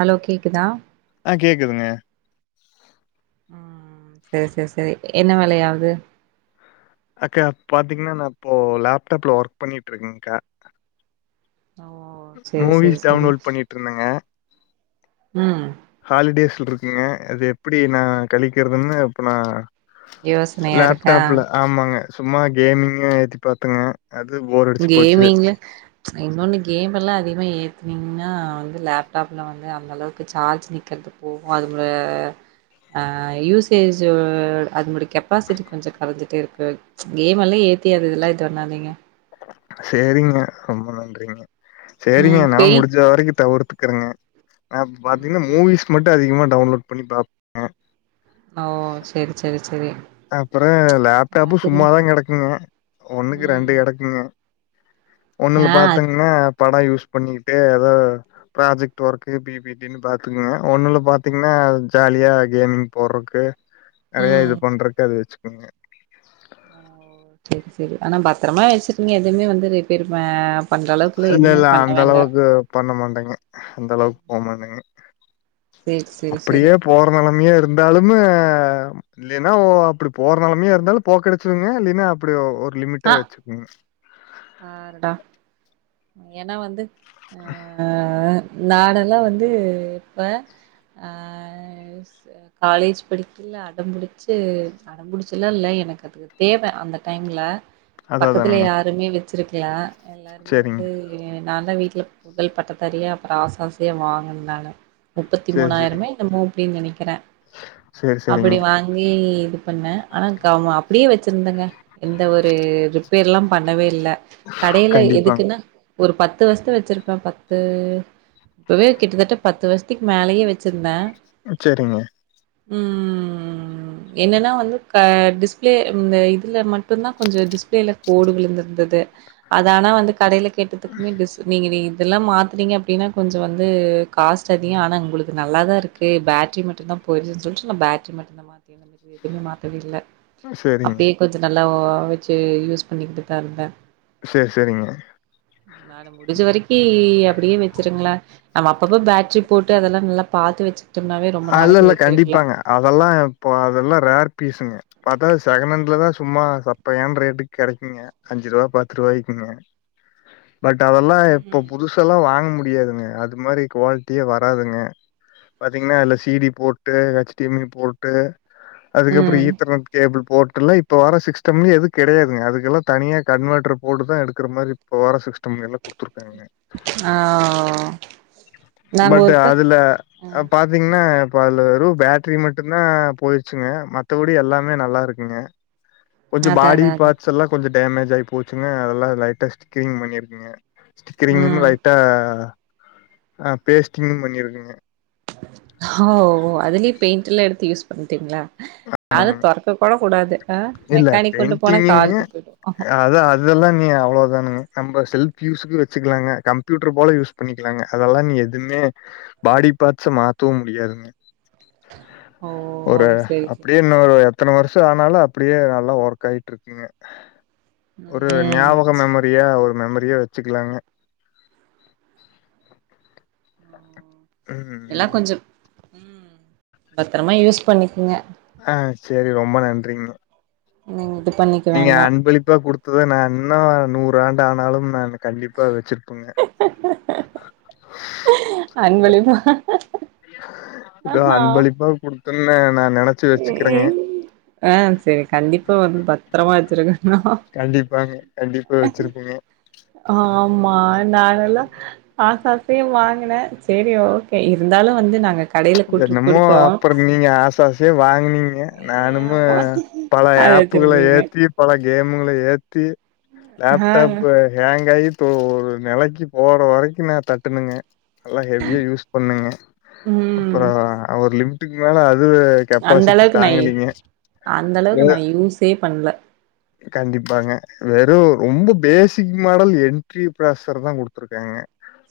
Hello கேக்குதா ஆ கேக்துங்க ம் சேர் செரி என்ன வெலயாவுது அக்கா பாத்தீங்ன்னா நா இப்போ லேப்டாப்ல ஒர்க் பண்ணிட்டு இருக்கேன்கா ஓ செரி செரி மூவிஸ் செரி டவுன்லோட் பண்ணிட்ருந்தங்கே ம் ஹாலிடேஸ்ல இருக்கேங்க அது எப்படி நா கழிக்கிறதுன்னு இப்ப நா யோசனையா இருக்கா லேப்டாப்ல ஆமாங்க சும்மா கேம்முங்க ஏத்தி பாத்தங்க அது போர் அடிச்சு போச்சு ப்ச் இன்னொன்னு கேம் எல்லா அதிக்மா ஏத்துனீங்னா வந்து லேப்டாப்ல வந்து அந்த அளவுக்கு சார்ஜ் நிக்கது போவ்மா அதுபுல ஆ யூசேஜு அதனுடைய கெப்பாசிட்டி கொஞ்சோ கரைஞ்சிட்டே இருக்கு ப்ச் கேம் எல்லா ஏத்தி யதுஇதுலா இது வண்ணாதீங்க சேரிங்க ரொம்ப நன்றிங்க சேரிங்க ம் என்னால பேய் முடிஞ்ச வரைக்கு தவிர்த்துக்குறேங்க நா அப் பாத்தீங்னா ம் மூவிஸ் மட்டு அதிகமா டவுன்லோட் பண்ணி பாப் ஓ செரி செரி செரி அப்பற லேப்டாப்பு அதுங்க சும்மாதா கிடக்குங்க ஒன்னுக்கு ம் ரெண்டு கிடக்குங்க ஒண்ணுல ஆ அது பாத்தங்ன்னா படோ யூஸ் பண்ணிட்டு ஏதாவது ப்ராஜெக்ட் ஒர்க்கு பி பி அப்டின்னு பாத்துக்கங்க ஒண்ணுல பாத்தீங்னா ஜாலியா கேமிங் போட்றக்கு நெறைய ம் இது பண்றக்கு அத வச்சுக்கோங்க ஓ செரி செரி ஆனா பத்திரமா வச்சிகுங்க எதுவுமே வந்து ரிப்பேரு ப பண்ற அளவுக்குலா இல்ல எதுவுமே இல்ல பண்ண அந்த வேண்டா அளவுக்கு பண்ண மாட்டாங்க அந்த அளவுக் போமாட்டங்க சேரி சேரி சேரி அப்படியே போற நிலைமையா இருந்தாலும்மே இல்லீனா ஓ அப்படி போற நிலமையே இருந்தாலு போக்கடிச்சிருங்க இல்லின்னா அப்படி ஒரு லிமிட்டா வச்சுக்குவங்க பார்டா ஏன்னா வந்து ஆ ஆ நானெல்லா வந்து இப்ப ஆ காலேஜ் படிக்கி இல்ல அடம்பிடிச்சு அடம்புடிச்சல்லா இல்ல எனக்கு அதுக்கு தேவ அந்த டைம்ல அதா பக்கத்துல அதானுங்க யாருமே வச்சிருக்ல எல்லாருமே‌ வந் சேரிங்க இல்லியே நா தா வீட்ல முதல் பட்டதாரியா அப்றோ ஆச ஆசயா வாங்கன நானு முப்பத்தி சேரி மூணாயிரமே சேரிங்க இந்நமோ அப்டின் நெனக்கிற சேரி சேரிங்க அப்படி வாங்கி இது பண்ண ஆனா க மா அப்டியே வச்சிருந்தேங்க எந்த ஒரு ரிப்பேர்லா பண்ணவே இல்ல கடையில கண்டிப்பாங்க எதுக்குனா ஒரு பத்து வருஷத்து வச்சிருப்ப பத்து இப்பவே கிட்டத்தட்ட பத்து வருஷ் தூக்கி மேலேயே வெச்சிருந்தே சேரிங்க ம் என்னன்னா வந்து க டிஸ்பிளே இந்த இதுல மட்டுந்தா கொஞ்சோ டிஸ்பிளேல கோடு விழுந்திருந்தது அது ஆனா வந்து கடைல கேட்டதுக்குமே டிஸ் நீங்க நீ இதெல்லா மாத்துனீங்க அப்டினா கொஞ்சோ வந்து காஸ்ட் அதிகோ ஆனா உங்களுக்கு நல்லாதா இருக் கு பேட்ரி மட்டுந்தா போய்ருசுன் சொல்ட்டு நா பேட்ரி மட்டுந்தா மாத்துன எதுவுமே மாத்தவே இல்ல சேரிங்க அப்டியே கொஞ்சோ நல்லா வெச்சு யூஸ் பண்ணிக்கிட்டுதா இருந்த செரி செரிங்க நானு முடிஞ்ச வரிக்கு அப்டியே வெச்சிருங்ள நம்ம அப்பப்ப பேட்ரி போட்டு அதெல்லா நல்லா பாத்து வெச்சுட்டோம்னாவே ரொம்ப இல்ல நாளைக்கு இல்ல வெச்சிருக்லா கண்டிப்பாங்க அதெல்லா இப்போ அதெல்லா ரேர் பீசுங்க பாத்தா செகணட்லதா சும்மா சப்பையான ரேட்டுக் கடைக்குங்க அஞ்சு ரூபா பத்து ரூபாயக்குங்க பட் அதெல்லா இப்போ ம். புதுஷ் கிஃப்ட்ல்லா வாங்க முடியாதுங்க அது மாரி குவாலிட்டியா வராதுங்க பாத்தீங்கன்னா அதுல சிடி போட்டு ஹெச் டி யம் மை போட்டு அதுக்கப்றோ ம். ஈத்தர்னட் கேபிள் போட்டுலா இப் இப்போ வர சிஸ்டம்ல எது கெடையாதுங்க அதுக்கெல்லா தனியா கன்வட்டர் போட்டுதா எடுக்குறமாரி இப்போ வர சிஸ்டம் எல்லா குடுத்துருக் காங்க ஆ நாங்க பட் ஒருக்க அதுல ஆ அ பாத்தீங்னா இப்போ அதுல வெறு பட்ரி மட்டுதா போய்ருச்சுங்க மத்தபடி எல்லாமே நல்லாருக்குங்க கொஞ்சோ அதா பாடி அதா அதா பார்ட்ஸ்லா கொஞ்சோ டமேஜ் ஆய் போச்சுங்க அதெல்லா லைட்டா ஸ்டிக்கிங் பண்ணிருக்குங்க ஸ்டிக்கரிங்கு ம் லைட்டா அ பேஸ்ட்டிங்கு பண்ணிருக்குங்க ஹோ அதுலயு பெயிண்ட்டுலா எடுத்து யூஸ் பண்ணிட்டீங்ளா அத தொறக்க கூட கூடாது அ இல்ல பெயிண்டிங்குனு அதா அ இதெல்லா இனி அவ்ளோதானுங்க நம்ம செல்ஃப் யூஸுக்கு வெச்சுக்கலாங்க கம்ப்யூட்டர் போல யூஸ் பண்ணிக் குலாங்க அதெல்லா நீ எதுமே பாடி பாட்ஸ்ச மாத்தவு முடியாதுங்க ஓ ஒரு செரி செரி அப்டியே இன்னொரு எத்தன வர்ஷோ ஆனாலு அப்டியே நல்லா ஒர்க் ஆய்ட்ருக்குங்க ஒரு ம் ஞாபக மெமரியா ஒரு மெமரியா வெச்சுக்குலாங்க எல்லா ம் கொஞ்சோ ம் பத்தரமா யூஸ் பண்ணிக்கங்க ஆ செரி ரொம்ப நன்றிங்க ம் இது பண்ணி நீங்க அன்பளிப்பா குடுத்ததா நா இன்னு நூறு ஆண்டு ஆனாலும் நானு கண்டிப்பா வெச்சிருப்பங்க அன்பளிப்பா இதா அன்பளிப்பா குடுத்தன்னே நா நனச் ம் ஆ செரி கண்டிப்பா வந்து பத்ரமா வெச்சிருக்க கண்டிப்பாங்க கண்டிப்பா வெச்சிருப்பேங்க ஆமா நானெல்லா ஆச ஆசையா வாங்குன சேரி ஓகே இருந்தாலு வந்து நாங்க கடைல கூட்டு என்னமோ குடுத்தோ அப்புறம் நீங்க ஆச ஆசையா வாங்குனீங்க நானுமே ஆமா பல அத ஆப்புகள வச்சிருந்தீங்க யேத்தி பல கேமுங்கள ஏத்தி ஆ லேப்டாப்பு ஆங்காயி இப்போ ஒரு நெலைக்கு போற வரிக்கு நா தட்டுனங்க நல்லா ஹெவியா யூஸ் பண்ணங்க ம் அப்பறோ ஒரு லிமிட்டுக்கு மேல அது அந்த கெப்பாசிட்டி அளவுக்கு நய் தாங்கலீங்க. அந்த அளவுக்கு வே நா யூஸே பண்ல கண்டிப்பாங்க வெறு ரொம்ப பேசிக் மாடல் என்ட்ரி ப்ராசசர் தா குடுத்துருக்காங்க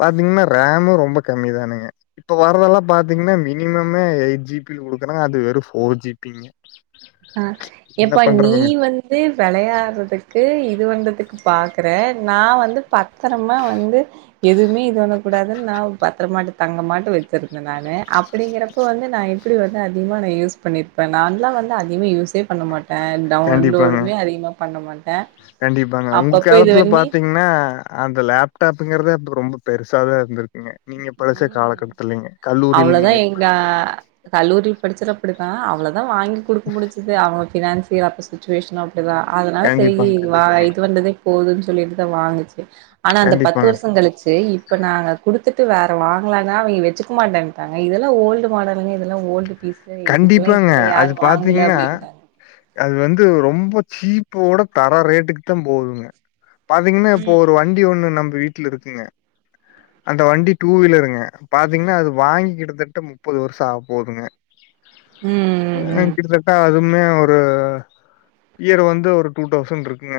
பாத்திங்னா ரேமூ ரொம்ப கம்மி தானுங்க இப்ப வரதெல்லா பாத் பாத்திங்ன்னா மினிமம்மே எய்ட் ஜி பி குடுக்கனா அது வெறு ஃபோர் ஜி பீங்க அ எப்பா நீ வந் து வெளையாடுறதுக்கு இது வந்ததுக்கு பாக்கற நா வந்து பத்தரமா வந்து எதுமே இது பண்ண கூடாதுன் நா பத்ரமாட்டு தங்க மாட்ட வெ ச்சிருந்த நானு அப்டிங்கறப்ப வந்து நா எப்புடி வந்து அதிகமா நா யூஸ் பண்ணிருப்ப நான்ல்லா வந் து அதிகமா யூஸே பண்ண மாட்ட கண்டிப்பாங்க டவுன்லோடுமே அதிகமா பண்ண மாட்ட கண்டிப்பாங்க உங்க காலத்துல பாத்திங்னா அந்த லேப்டாப்புங்கிறது அப்ப ரொம்ப பெருசா தா இருந்துருக் குங்க நீங்க படிச்ச ம் காலக்கட்டத்துலிங்க கல்லூரீல அவ்ளோதா நீங்க எங்க கல்லூரி படிச்சர அப்படிதா அவ்ளதா வாங்கி குடுக்க முடிச்சது அவங்க ஃபினன்சியல் அப்ப சுச்சுவேஷன்னு அப் படிதா அதனால செயீ கண்டிப்பாங்க வா கண்டிப்பாங்க இது வந்ததே போதுன் சொல்லிட்டுதா வாங்குச்சு ஆனா அந்த பத்து கண்டிப்பாங்க வருஷோ கழிச்சு இப்ப நாங்க குடுத்துட்டு வேற வாங்கலானா அவிங்க வெச்சுக்க மாட்டென்ட்டாங்க இதெல்லா ஓல்டு மாடலுங்க இதெல்லா ஓல்டு பீஸ் இது இதுக்கெல்லா கண்டிப்பாங்க இப்பல்லா யாரு அது வாங்கல பாத்தீங்கன்னா அப்டின்னாங்க அது வந்து ரொம்ப சீப்போட தர ரேட்டுக்கு தா போதுங்க பாத்தீங்ன்னா இப்ப ம் ஒரு வண்டி ஒண்ணு நம்ப வீட்டுல இருக்குங்க அந்த வண்டி டூ வீலருங்க பாத்திங்னா அது வாங்கி கிட்டத்தட்ட முப்பது வருஷோ ஆக போதுங்க ம் கிட்டதட் ட அதுமே ஒரு இயர் வந்து ஒரு டூ டவுசண்ருக்குங்க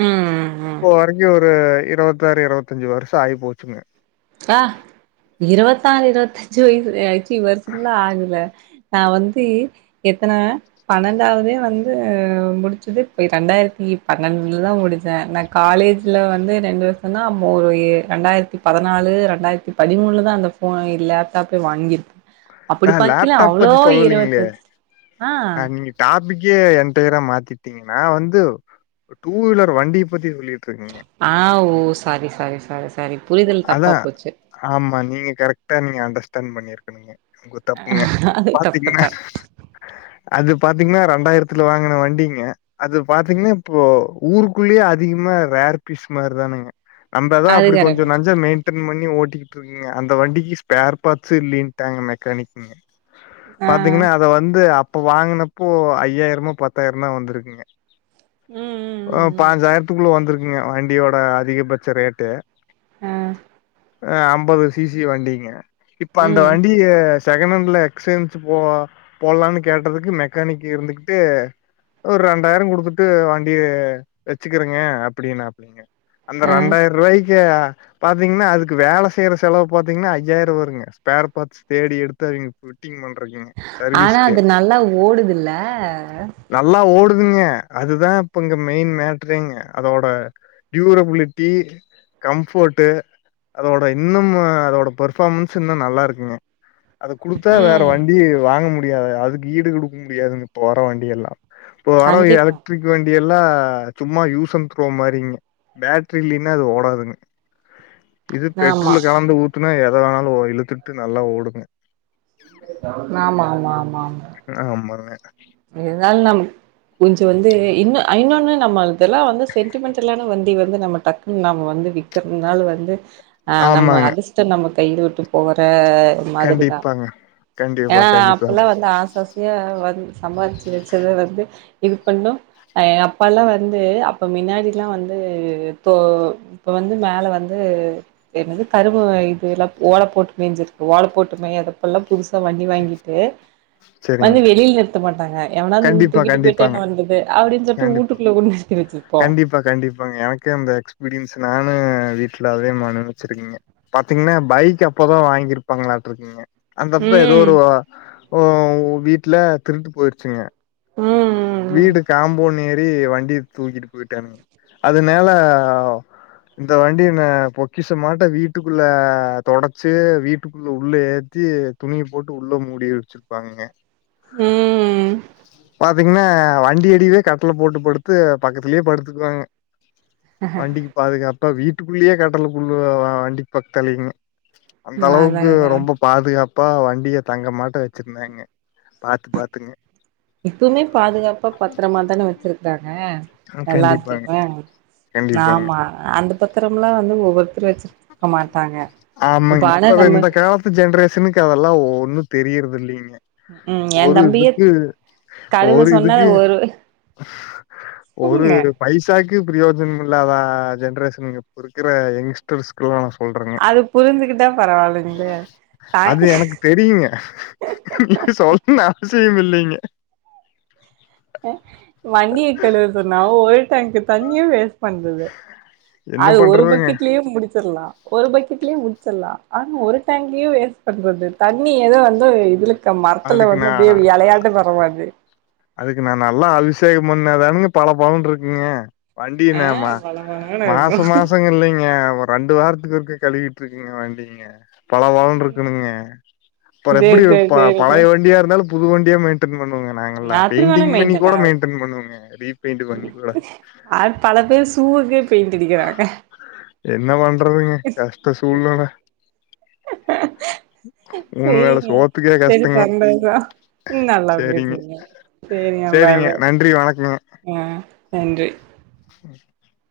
ம் ம் ம் இப்போ வரைக்கு ஒரு இருவத்தாறு இருவத்தஞ்சு வருஷோ ஆயி போச்சுங்க அ இருவத்தாரு இருவத்தஞ்சு வயசு அயிக்கி வருசம்ல்லா ஆகுதுல்ல நா வந்து எத்தன பன்னெண்டாவதே வந்து முடிச்சது இப்ப ரெண்டாயிரத்தி பன்னண்டுலதா முடிச்சே காலேஜ்ல வந்து ரெண்டு வருஷோந்தா மு எ ரெண்டாயிரத்தி பதி னாலு ரெண்டாயிரத்தி பதிமூண்ல தா அந்த போ லேப்டாப்பே வாங்கிருக் அப்புடி நா பாக்கில லேப்டாப் அவ்ளோ பத்தி ஈர சொல்லலீங்களே [inaudible] ஆ நா நீங்க டாபிக்கே எண்டயரா மாத்திட்டிங்கனா வந்து டூ வீலர் வண்டிய பத்தி சொல்லிட்டுருக்கிங்க ஆ ஓ சாரி சாரி சாரி ச அதா ஆமா நீங்க கரெக்டா நீங்க அண்டர்ஸ்டண்ட் பண்ணிருக்கனுங்க உங்க தப்புங்க அது பாத்துக்குங்க தப்புதா அது பாத்திங்னா ரெண்டாயிரத்துல வாங்குன வண்டிங்க அது பாத்திங்னா இப்போ ஊருக்குள்ளயே அதிகமா ரேர் பீஸ் மார் தானுங்க நம்ப தா அது அப்டி கரெக்ட் பஞ்சர் மெய்ன்டன் பண்ணி ஓட்டிகிட்டு இருக்குங்க அந்த வண்டிக்கு ஸ்பேர் பார்ஸ்சு இல்லின்ட்டாங்க மெக்கானிக்குங்க அ பாத்திங்னா அத வந்து அப்ப வாங்குனப்போ ஐயாயிரமோ பத்தாயிரோ தா வந்துருக்குங்க ம் அ ம் ம் ம் பாஞ்சாயிரத்துக்குள்ள வந்துருக்குங்க வண்டியோட அதிகபட்ச ரேட்டு ஆ அ அம்பது சி சி வண்டிங்க இப்ப அந்த ம் வண்டிய செகணட்ல எக்ஸ்சேஞ்ச் போ போடலானு கேட்டதுக்கு மெக்கானிக் இருந்துகுட்டு ஒரு ரெண்டாயிரோ குடுத்துட்டு வாங் வச்சுக்குறங்க அப்டின்னாப்டி அந்த அ ரெண்டாயிரூவாய்க்கு பாத்தீங்கனா அதுக்கு வேல செய்ற செலவு பாத்தீங்கனா ஐயாயிரோ வருங்க ஸ்பேர் பாட்ஸ் தேடி எடுத்து அவிங்க [unintelligible] ஆனா சர்வீஸ்க்கு அது நல்லா ஓடுதுல்ல நல்லா ஓடுதுங்க அதுதா இப்ப இங்க மெயின் மேட்ரேங்க அதோட டியூரபிலிட்டி கம்ஃபோட்டு அதோட இன்னுமு அதோட பர்ஃபாம்ஸ் இன்னு நல்லா இருக்குங்க அத குடுத்தா வேற ம் வண்டி வாங்க முடியாது அதுக்கு ஈடு குடுக்க முடியாதுங்க இப்ப வர வண்டி எல்லா இப்ப வர கண்டிப்பா எலக்டிரிக் வண் டி எல்லா சும்மா யூஸ் அன் துரோ மாரிங் பேட்ரி இல்லீனா அது ஓடாதுங் இது ஆமா பெட்ரோல்ல கலந்து ஊத்துனா எத வேணாலு இழுத்துட்டு நல்லா ஓடுங்க ஆமா ஆமா ஆமா ஆமா ஆமாங்க இதால நமக் கொஞ்ச வந்து இன்னு இன்னொன்னு நம்ம இதெல்லா வந்து சென்டிமெண்டலான வண்டி வந்து நம்ம டக்குன்னு நாம வந்து விக் கிறதுனால வந்து அ நம்ம ஆமாங்க அதிஷ்ட நம்ம கைய விட்டு போற மாதிரிதா கண்டிப்பாங்க கண்டிப்பா ஏனா கண்டிப்பாங்க அப்பெலா வந்து ஆசையாசையா வந்து சம்பாதிச்சு வச்சத வந்து இது பண்ணு அ அப்ப எலா வந்து அப்ப மின்னாடிலா வந்து தோ இப்ப வந்து மேல வந்து என்னது கருவோ இது எலா ஓல போட்டு மேஞ்சிருக்கு ஓல போட்டுமே அதப் இப்ப எல்லா புதுசா வண்டி வாங்கிட்டு சரிங்க வந்து வெளில நிரு த்த மாட்டாங்க எவனாது வந்து கண்டிப்பா தூக்கிட்டு போயிட்டா கண்டிப்பாங்க என்ன வன்றது அப்டின்னு சொல்லிட்டு கண்டிப்பா ஊட்டுகுள்ள கொண்டு நிருத்தி வச்சிருப்போ கண்டிப்பா கண்டிப்பாங்க எனக்கு அந்த எக்ஸ்பீரியன்ஸ் நானு வீட்ல அதே மாறி அனுபவிச்சிருக்கிங்க பாத்தீங்கனா பைக் அப்பதா வாங்கிருப்பாங்களாட்டிற்குங்க அந்தப்ப ஏதோ ம் ஒரு ஓ வீட்ல திருட்டு போயிருச்சுங்க ம் ம் வீடு காம்பவுண்ட் ஏறி வண்டிய தூக்கிட்டு போயிட்டான்ங் அதனால இந்த வண்டிய நா பொக்கிஷ மாட்ட வீட்டுக்குள்ள தொடச்சு வீட்டுக்குள்ள உள்ள ஏத்தி துணிய போட்டு உள்ள மூடியே வச்சுருப்பாங்கங்க ம் ம் பாத்தீங்கனா வண்டி அடிலே கட்டல போட்டு படுத்து பக்கத்துலயே படுத்துக்குவாங்க வண்டிக்கு பாதுகாப்பா வீட்டுக்குள்ளேயே கட்டலக் கொண்டு வந்து வண்டிக்கு பக்கத்தலைங்க அந்த ம் அதா அளவுக்கு அதா ரொம்ப பாதுகாப்பா வண்டிய தங்க மாட்டோ வச்சிருந்தாங்க பாத்து பாத்துங்க இப்புமே பாதுகாப்பா பத்தரமா தான வச்சிருக்காங்க எல்லாத்தயுமே கண்டிப்பா ஆமா அந்த பத்திரம்லா வந்து ஒவ்வொருத்தர் வச்சிருக் ஆமாங்க இப்பவே நம்ம இந்த காலத் ஜென்ரேஷனுக்கு அதெல்லா ஒன்னு தெரியறது இல்லீங்க ம் என் ஒரு தம்பியே இதுக்கு கழுவ ஒரு சொன்னா இதுக்கு ஒரு ஒரு சொல்லுங்க பைசாக்கு பிரியோஜனம் இல்லாத ஜென்ட்ரேஷன்ங்க இப்ப இருக்கற யங்ஸ்டர்ஸ் பொதுவா நா சொல்றங்க அது புரிஞ்சுக்கிட்டா பரவாயில்லைங்களே ட அது எனக்கு தெரியுங்க நீங்க சொல்ம்னு அவசியோ இல்லீங்க வண்டிய கழுவ சொன்னா ஒரு டேங்க்கு தண்ணிய வேஸ்ட் பண்றது என்ன அது ஒரு பண்றதுங்க பக்கெட்லே முடிச்சர்லா ஒரு பக்கெட்லே முட்ச்சர்லா ஆனா ஒரு டேங்கையு வேஸ்ட் பண்றது தண்ணி ஏதோ வந்து இதுல க மரத்துல அதுக்கு வந்து நா அப்டே எலையாட்டோ பரவாது அதுக்கு நா நல்லா அபிஷேகம் பண்ணாதானங்க பல பலனு இருக்குங்க ஆ வண்டினம வள வளன்னு இருக்கு மாச மாசோ இல்லைங்க ரெண்டு வாரத்துக்கு ஒருக்க கழுவிட்டு இருக்கங்க வண்டிங்க பல பலன்னு இருக்குணுங்க அப்றோ சேரி எப்டி சேரி சேரிங்க பழைய வண்டியா இருந்தாலு புது வண்டியா மெயின்டெய்ன் பண்ணுவோங்க நாங்கல்லா அப்டி வேணா பெண்டிங் பண்ணி கூட ஆகுது மெயின்டென் பண்ணுவங்க ரீபெயிண்ட் பண்ணி கூட அது பல பேர் சூவுக்கே பெயிண்ட் அடிக்கிறாங்க என்ன பண்றதுங்க கஷ்ட சூழ்நெல மூணு வேள சேரிங்க சோத்துக்கே சேரி கஷ்டங்க பண்றதா ம் நல்லா சேரிங்க பேசுறிங்க சேரிங்க பாய் பாய் நன்றி வணக்கங்க ம் நன்றி [inaudible]